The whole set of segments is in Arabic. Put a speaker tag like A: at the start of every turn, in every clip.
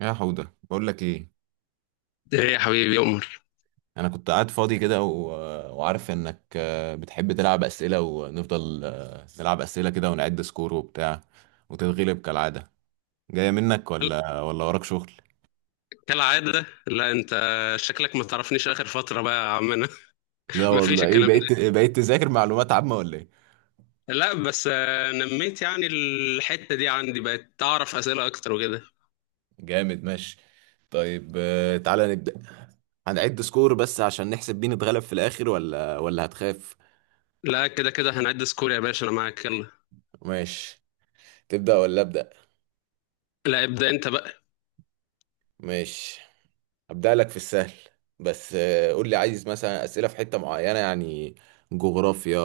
A: يا حودة بقول لك ايه.
B: ايه يا حبيبي يا عمر.
A: انا كنت قاعد فاضي كده وعارف انك بتحب تلعب اسئله ونفضل نلعب اسئله كده ونعد سكور وبتاع وتتغلب كالعاده. جايه منك ولا وراك شغل؟
B: كالعادة، لا. انت شكلك ما تعرفنيش اخر فترة بقى يا عمنا.
A: لا
B: ما فيش
A: والله، ايه
B: الكلام
A: بقيت
B: ده.
A: بقيت تذاكر معلومات عامه ولا ايه؟
B: لا بس نميت يعني الحتة دي عندي، بقت اعرف اسئلة اكتر وكده.
A: جامد، ماشي. طيب تعالى نبدا. هنعد سكور بس عشان نحسب مين اتغلب في الاخر، ولا هتخاف؟
B: لا، كده كده هنعد سكور يا باشا، انا معاك يلا.
A: ماشي. تبدا ولا ابدا؟
B: لا ابدأ انت بقى.
A: ماشي، هبدأ لك في السهل. بس قول لي عايز مثلا أسئلة في حتة معينة، يعني جغرافيا،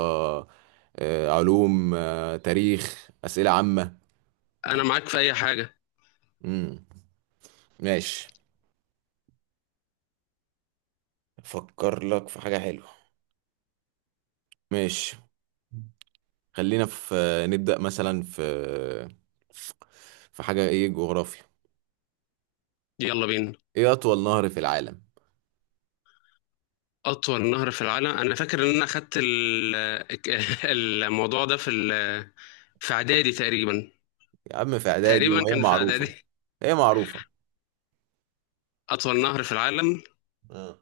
A: علوم، تاريخ، أسئلة عامة.
B: انا معاك في اي حاجة.
A: امم ماشي، أفكر لك في حاجة حلوة. ماشي، خلينا في نبدأ مثلا في في حاجة، إيه، جغرافيا.
B: يلا بينا.
A: إيه أطول نهر في العالم؟
B: اطول نهر في العالم؟ انا فاكر ان انا اخدت الموضوع ده في في اعدادي تقريبا.
A: يا عم في إعدادي
B: تقريبا
A: وهي
B: كان في
A: معروفة.
B: اعدادي.
A: هي معروفة.
B: اطول نهر في العالم.
A: آه.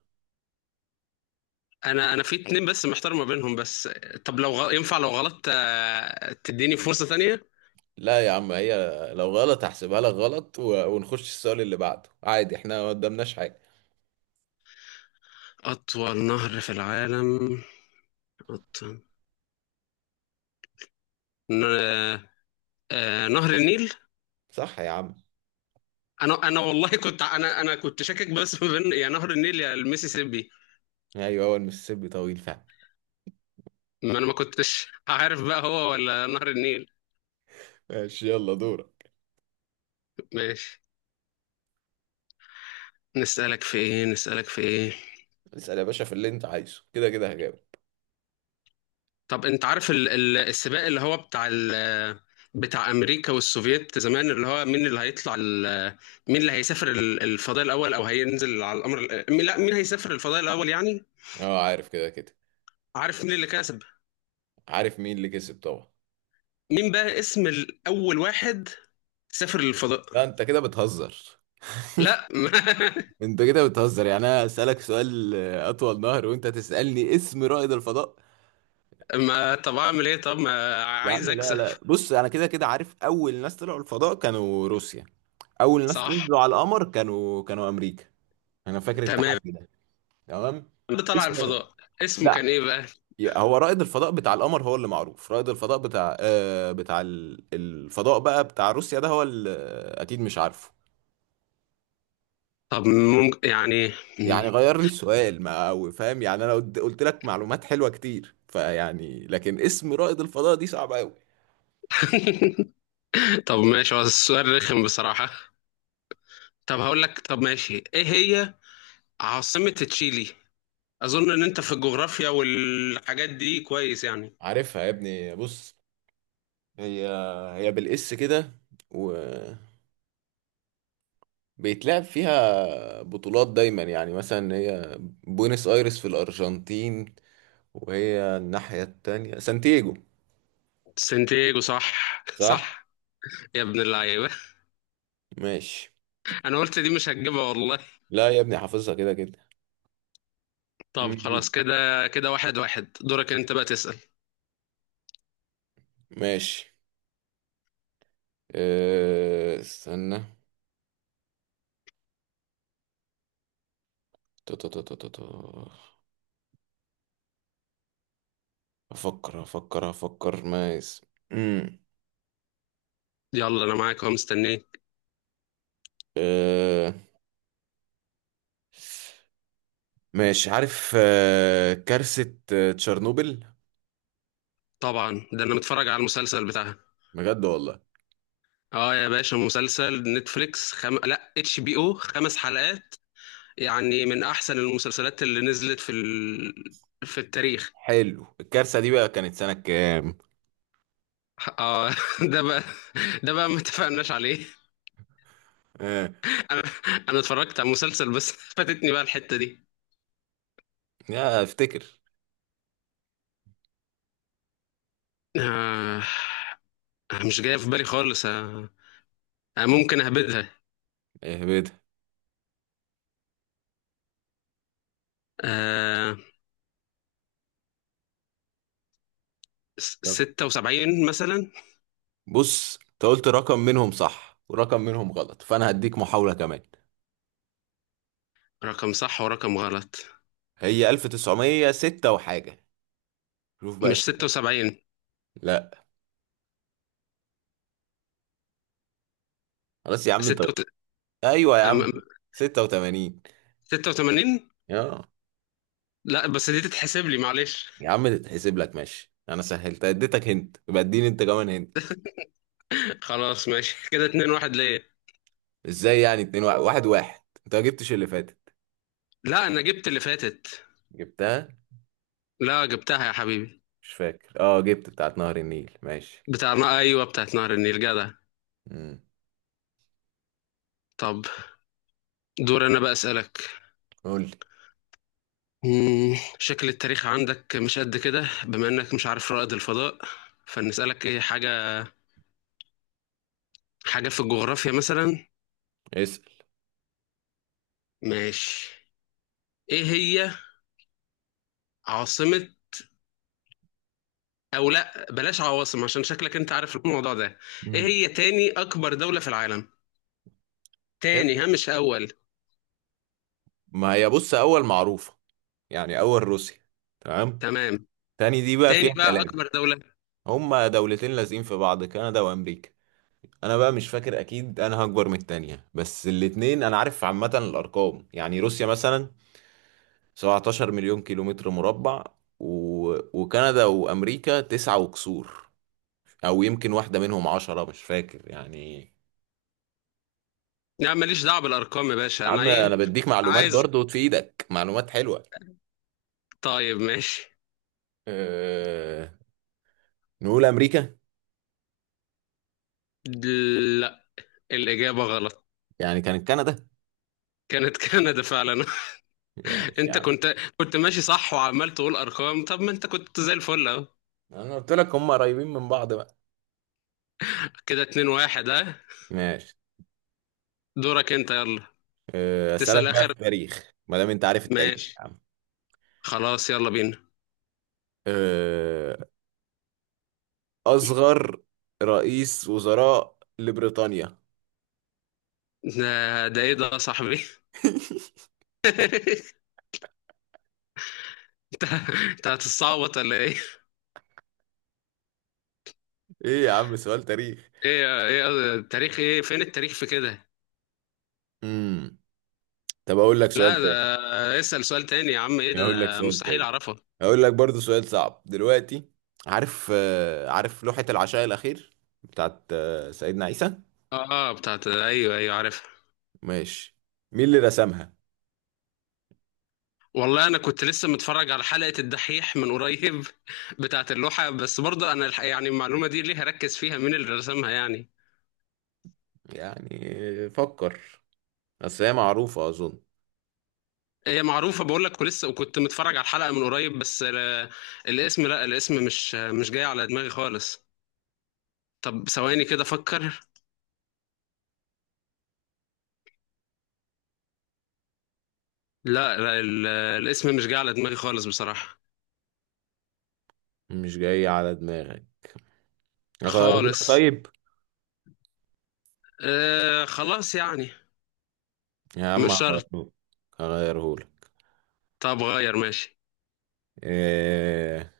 B: انا في اتنين بس محتار ما بينهم. بس طب لو ينفع لو غلطت تديني فرصة تانية؟
A: لا يا عم، هي لو غلط هحسبها لك غلط ونخش السؤال اللي بعده عادي، احنا ما قدامناش حاجة.
B: اطول نهر في العالم. أطول... ن... آه، نهر النيل.
A: صح يا عم.
B: انا والله كنت، انا كنت شاكك، بس ما بين يا نهر النيل يا الميسيسيبي.
A: ايوه هو المسيسيبي طويل فعلا.
B: ما انا ما كنتش عارف بقى هو ولا نهر النيل.
A: ماشي، يلا دورك.
B: ماشي. نسألك في ايه؟
A: اسأل يا باشا في اللي انت عايزه، كده كده هجاوب.
B: طب انت عارف السباق اللي هو بتاع بتاع امريكا والسوفييت زمان، اللي هو مين اللي هيطلع مين اللي هيسافر الفضاء الاول، او هينزل على القمر؟ لا، مين هيسافر الفضاء الاول يعني.
A: اه عارف، كده كده
B: عارف مين اللي كسب؟
A: عارف مين اللي كسب طبعا.
B: مين بقى اسم الاول واحد سافر للفضاء؟
A: لا انت كده بتهزر.
B: لا
A: انت كده بتهزر، يعني انا اسألك سؤال اطول نهر وانت تسألني اسم رائد الفضاء؟
B: ما طب اعمل ايه، طب ما
A: يا
B: عايز
A: عم لا
B: اكسب.
A: لا بص، انا كده كده عارف اول ناس طلعوا الفضاء كانوا روسيا، اول ناس
B: صح.
A: نزلوا على القمر كانوا امريكا. انا فاكر
B: تمام.
A: التحدي ده. تمام.
B: اللي طلع
A: اسم؟
B: الفضاء اسمه
A: لا.
B: كان ايه بقى؟
A: هو رائد الفضاء بتاع القمر هو اللي معروف، رائد الفضاء بتاع آه بتاع الفضاء بقى بتاع روسيا ده هو اللي اكيد مش عارفه.
B: طب ممكن يعني.
A: يعني غير لي السؤال، ما أو فاهم يعني، انا قلت لك معلومات حلوة كتير فيعني، لكن اسم رائد الفضاء دي صعبة قوي.
B: طب ماشي، هو السؤال رخم بصراحة. طب هقول لك، طب ماشي، ايه هي عاصمة تشيلي؟ اظن ان انت في الجغرافيا والحاجات دي كويس يعني.
A: عارفها يا ابني، بص. هي بالاس كده، وبيتلعب فيها بطولات دايما، يعني مثلا هي بوينس ايرس في الارجنتين، وهي الناحية التانية سانتياجو.
B: سانتياغو صح.
A: صح.
B: صح. يا ابن اللعيبة،
A: ماشي،
B: انا قلت دي مش هتجيبها والله.
A: لا يا ابني حافظها كده كده.
B: طب
A: مم.
B: خلاص كده كده، واحد واحد. دورك انت بقى تسأل.
A: ماشي. استنى. تو- تو- تو- تو- تو- تو. افكر افكر افكر مايس. امم
B: يلا انا معاك اهو مستنيك.
A: أه... ماشي. عارف كارثة تشيرنوبل؟
B: طبعا، ده انا متفرج على المسلسل بتاعها.
A: بجد والله.
B: اه يا باشا، مسلسل نتفليكس، لا اتش بي او، خمس حلقات. يعني من احسن المسلسلات اللي نزلت في في التاريخ.
A: حلو، الكارثة دي بقى كانت سنة كام؟
B: اه ده بقى، ده بقى ما اتفقناش عليه.
A: أه...
B: انا انا اتفرجت على مسلسل بس فاتتني بقى الحتة دي.
A: يا افتكر.
B: آه، مش جاية في بالي خالص. آه، ممكن اهبدها.
A: اهبدها.
B: آه،
A: يلا.
B: 76 مثلا.
A: بص انت قلت رقم منهم صح ورقم منهم غلط، فانا هديك محاولة كمان.
B: رقم صح ورقم غلط.
A: هي 1906 وحاجة؟ شوف بقى.
B: مش 76.
A: لا. خلاص يا عم انت.
B: ستة
A: ايوه يا عم.
B: أم-
A: 86.
B: 86.
A: يا،
B: لا بس دي تتحسب لي معلش.
A: يا عم تتحسب لك ماشي، انا سهلت اديتك هنت، يبقى اديني انت كمان هنت.
B: خلاص ماشي كده، 2-1 ليا.
A: ازاي يعني اتنين واحد؟ انت ما جبتش اللي فاتت.
B: لا انا جبت اللي فاتت.
A: جبتها.
B: لا جبتها يا حبيبي.
A: مش فاكر. اه، جبت بتاعت نهر النيل، ماشي.
B: ايوه بتاعت نهر النيل، جدع.
A: امم
B: طب دور انا بقى اسالك.
A: قول لي.
B: شكل التاريخ عندك مش قد كده، بما انك مش عارف رائد الفضاء. فنسألك ايه حاجة، حاجة في الجغرافيا مثلا.
A: اسال.
B: ماشي. ايه هي عاصمة، او لا بلاش عواصم عشان شكلك انت عارف الموضوع ده. ايه
A: امم
B: هي تاني اكبر دولة في العالم؟ تاني ها، مش اول.
A: ما هي بص، اول معروفه، يعني اول روسيا. تمام.
B: تمام.
A: تاني دي بقى
B: تاني
A: فيها
B: بقى
A: كلام.
B: اكبر دولة.
A: هما دولتين لازقين في بعض، كندا وامريكا. انا بقى مش فاكر اكيد انا هكبر من التانية، بس الاتنين انا عارف عامة الارقام، يعني روسيا مثلا 17 مليون كيلومتر مربع، و... وكندا وامريكا 9 وكسور، او يمكن واحدة منهم 10، مش فاكر يعني.
B: لا ماليش دعوة بالارقام يا باشا،
A: يا
B: انا
A: عم انا
B: ايه
A: بديك معلومات
B: عايز.
A: برضو، في ايدك معلومات حلوة.
B: طيب ماشي.
A: أه... نقول امريكا.
B: لا الإجابة غلط.
A: يعني كانت كندا.
B: كانت كندا فعلا.
A: ماشي يا
B: انت
A: عم،
B: كنت ماشي صح، وعمال تقول ارقام. طب ما انت كنت زي الفل اهو.
A: انا قلت لك هم قريبين من بعض بقى.
B: كده اتنين واحد، اه.
A: ماشي.
B: دورك انت يلا.
A: اسألك
B: تسأل
A: بقى في
B: اخر.
A: التاريخ ما دام انت عارف التاريخ يا
B: ماشي.
A: عم.
B: خلاص يلا بينا.
A: آه، أصغر رئيس وزراء لبريطانيا.
B: ده ايه ده يا صاحبي؟ انت انت هتتصعبط ولا ايه؟
A: إيه يا عم، سؤال تاريخ.
B: ايه التاريخ، ايه فين التاريخ في كده؟
A: امم طب أقول لك سؤال
B: لا
A: تاني.
B: ده، اسأل سؤال تاني يا عم، ايه ده،
A: أقول لك
B: ده
A: سؤال
B: مستحيل
A: تاني.
B: اعرفه.
A: أقول لك برضو سؤال صعب دلوقتي. عارف عارف لوحة العشاء الأخير بتاعت سيدنا عيسى؟
B: اه بتاعت، ايوه ايوه، عارف.
A: ماشي. مين اللي رسمها؟
B: والله انا كنت لسه متفرج على حلقة الدحيح من قريب بتاعة اللوحة، بس برضه انا الحقيقة يعني، المعلومة دي ليه هركز فيها مين اللي رسمها يعني؟
A: يعني فكر، أصل هي معروفة أظن.
B: هي معروفة بقول لك، ولسه وكنت متفرج على الحلقة من قريب، بس الاسم، لا الاسم مش جاي على دماغي خالص. طب ثواني كده افكر. لا لا، الاسم مش جاي على دماغي خالص بصراحة.
A: مش جاي على دماغك؟ أغيرهولك
B: خالص.
A: طيب.
B: آه خلاص يعني.
A: يا عم
B: مش شرط.
A: هغيرهولك. هغيرهولك.
B: طب غير، ماشي.
A: إيه...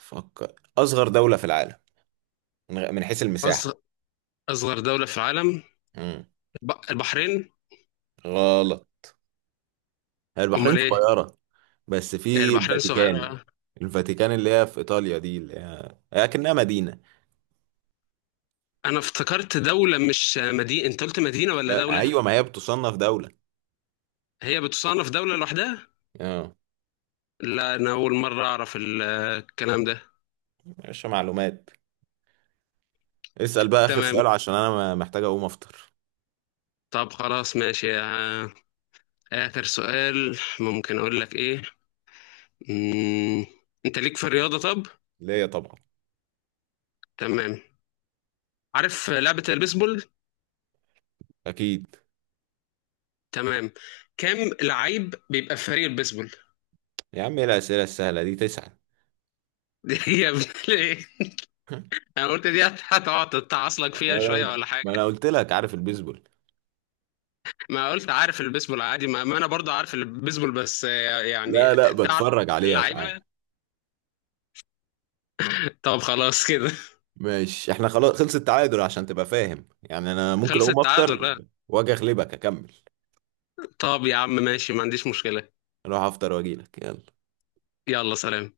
A: فكر، أصغر دولة في العالم من حيث
B: أصغر
A: المساحة.
B: أصغر دولة في العالم.
A: مم.
B: البحرين.
A: غلط. هي البحرين
B: أمال إيه؟
A: صغيرة بس، في
B: البحرين
A: الفاتيكان.
B: صغيرة.
A: الفاتيكان اللي هي في إيطاليا دي، اللي هي كأنها مدينة.
B: انا افتكرت دولة مش مدينة، انت قلت مدينة ولا دولة؟
A: أيوة، ما هي بتصنف دولة.
B: هي بتصنف دولة لوحدها.
A: اه.
B: لا انا اول مرة اعرف الكلام ده.
A: مش معلومات. اسأل بقى آخر
B: تمام.
A: سؤال عشان أنا محتاج أقوم أفطر.
B: طب خلاص ماشي، اخر سؤال ممكن اقول لك ايه. مم. انت ليك في الرياضة طب؟
A: ليا طبعا.
B: تمام. عارف لعبة البيسبول؟
A: أكيد.
B: تمام. كام لعيب بيبقى في فريق البيسبول؟
A: يا عم إيه الأسئلة السهلة دي، تسعة.
B: دي هي بت- انا قلت دي هتقعد تتعصلك فيها شوية
A: أنا،
B: ولا
A: ما
B: حاجة.
A: أنا قلت لك عارف البيسبول.
B: ما قلت عارف البيسبول عادي، ما انا برضه عارف البيسبول، بس يعني.
A: لا
B: تعرف
A: بتفرج عليها ساعات.
B: اللعيبه. طب خلاص كده.
A: ماشي احنا خلاص، خلص التعادل عشان تبقى فاهم، يعني انا ممكن
B: خلص
A: اقوم
B: التعادل،
A: افطر
B: آه.
A: واجي اغلبك اكمل.
B: طب يا عم ماشي، ما عنديش مشكله.
A: اروح افطر واجيلك، يلا.
B: يلا سلام.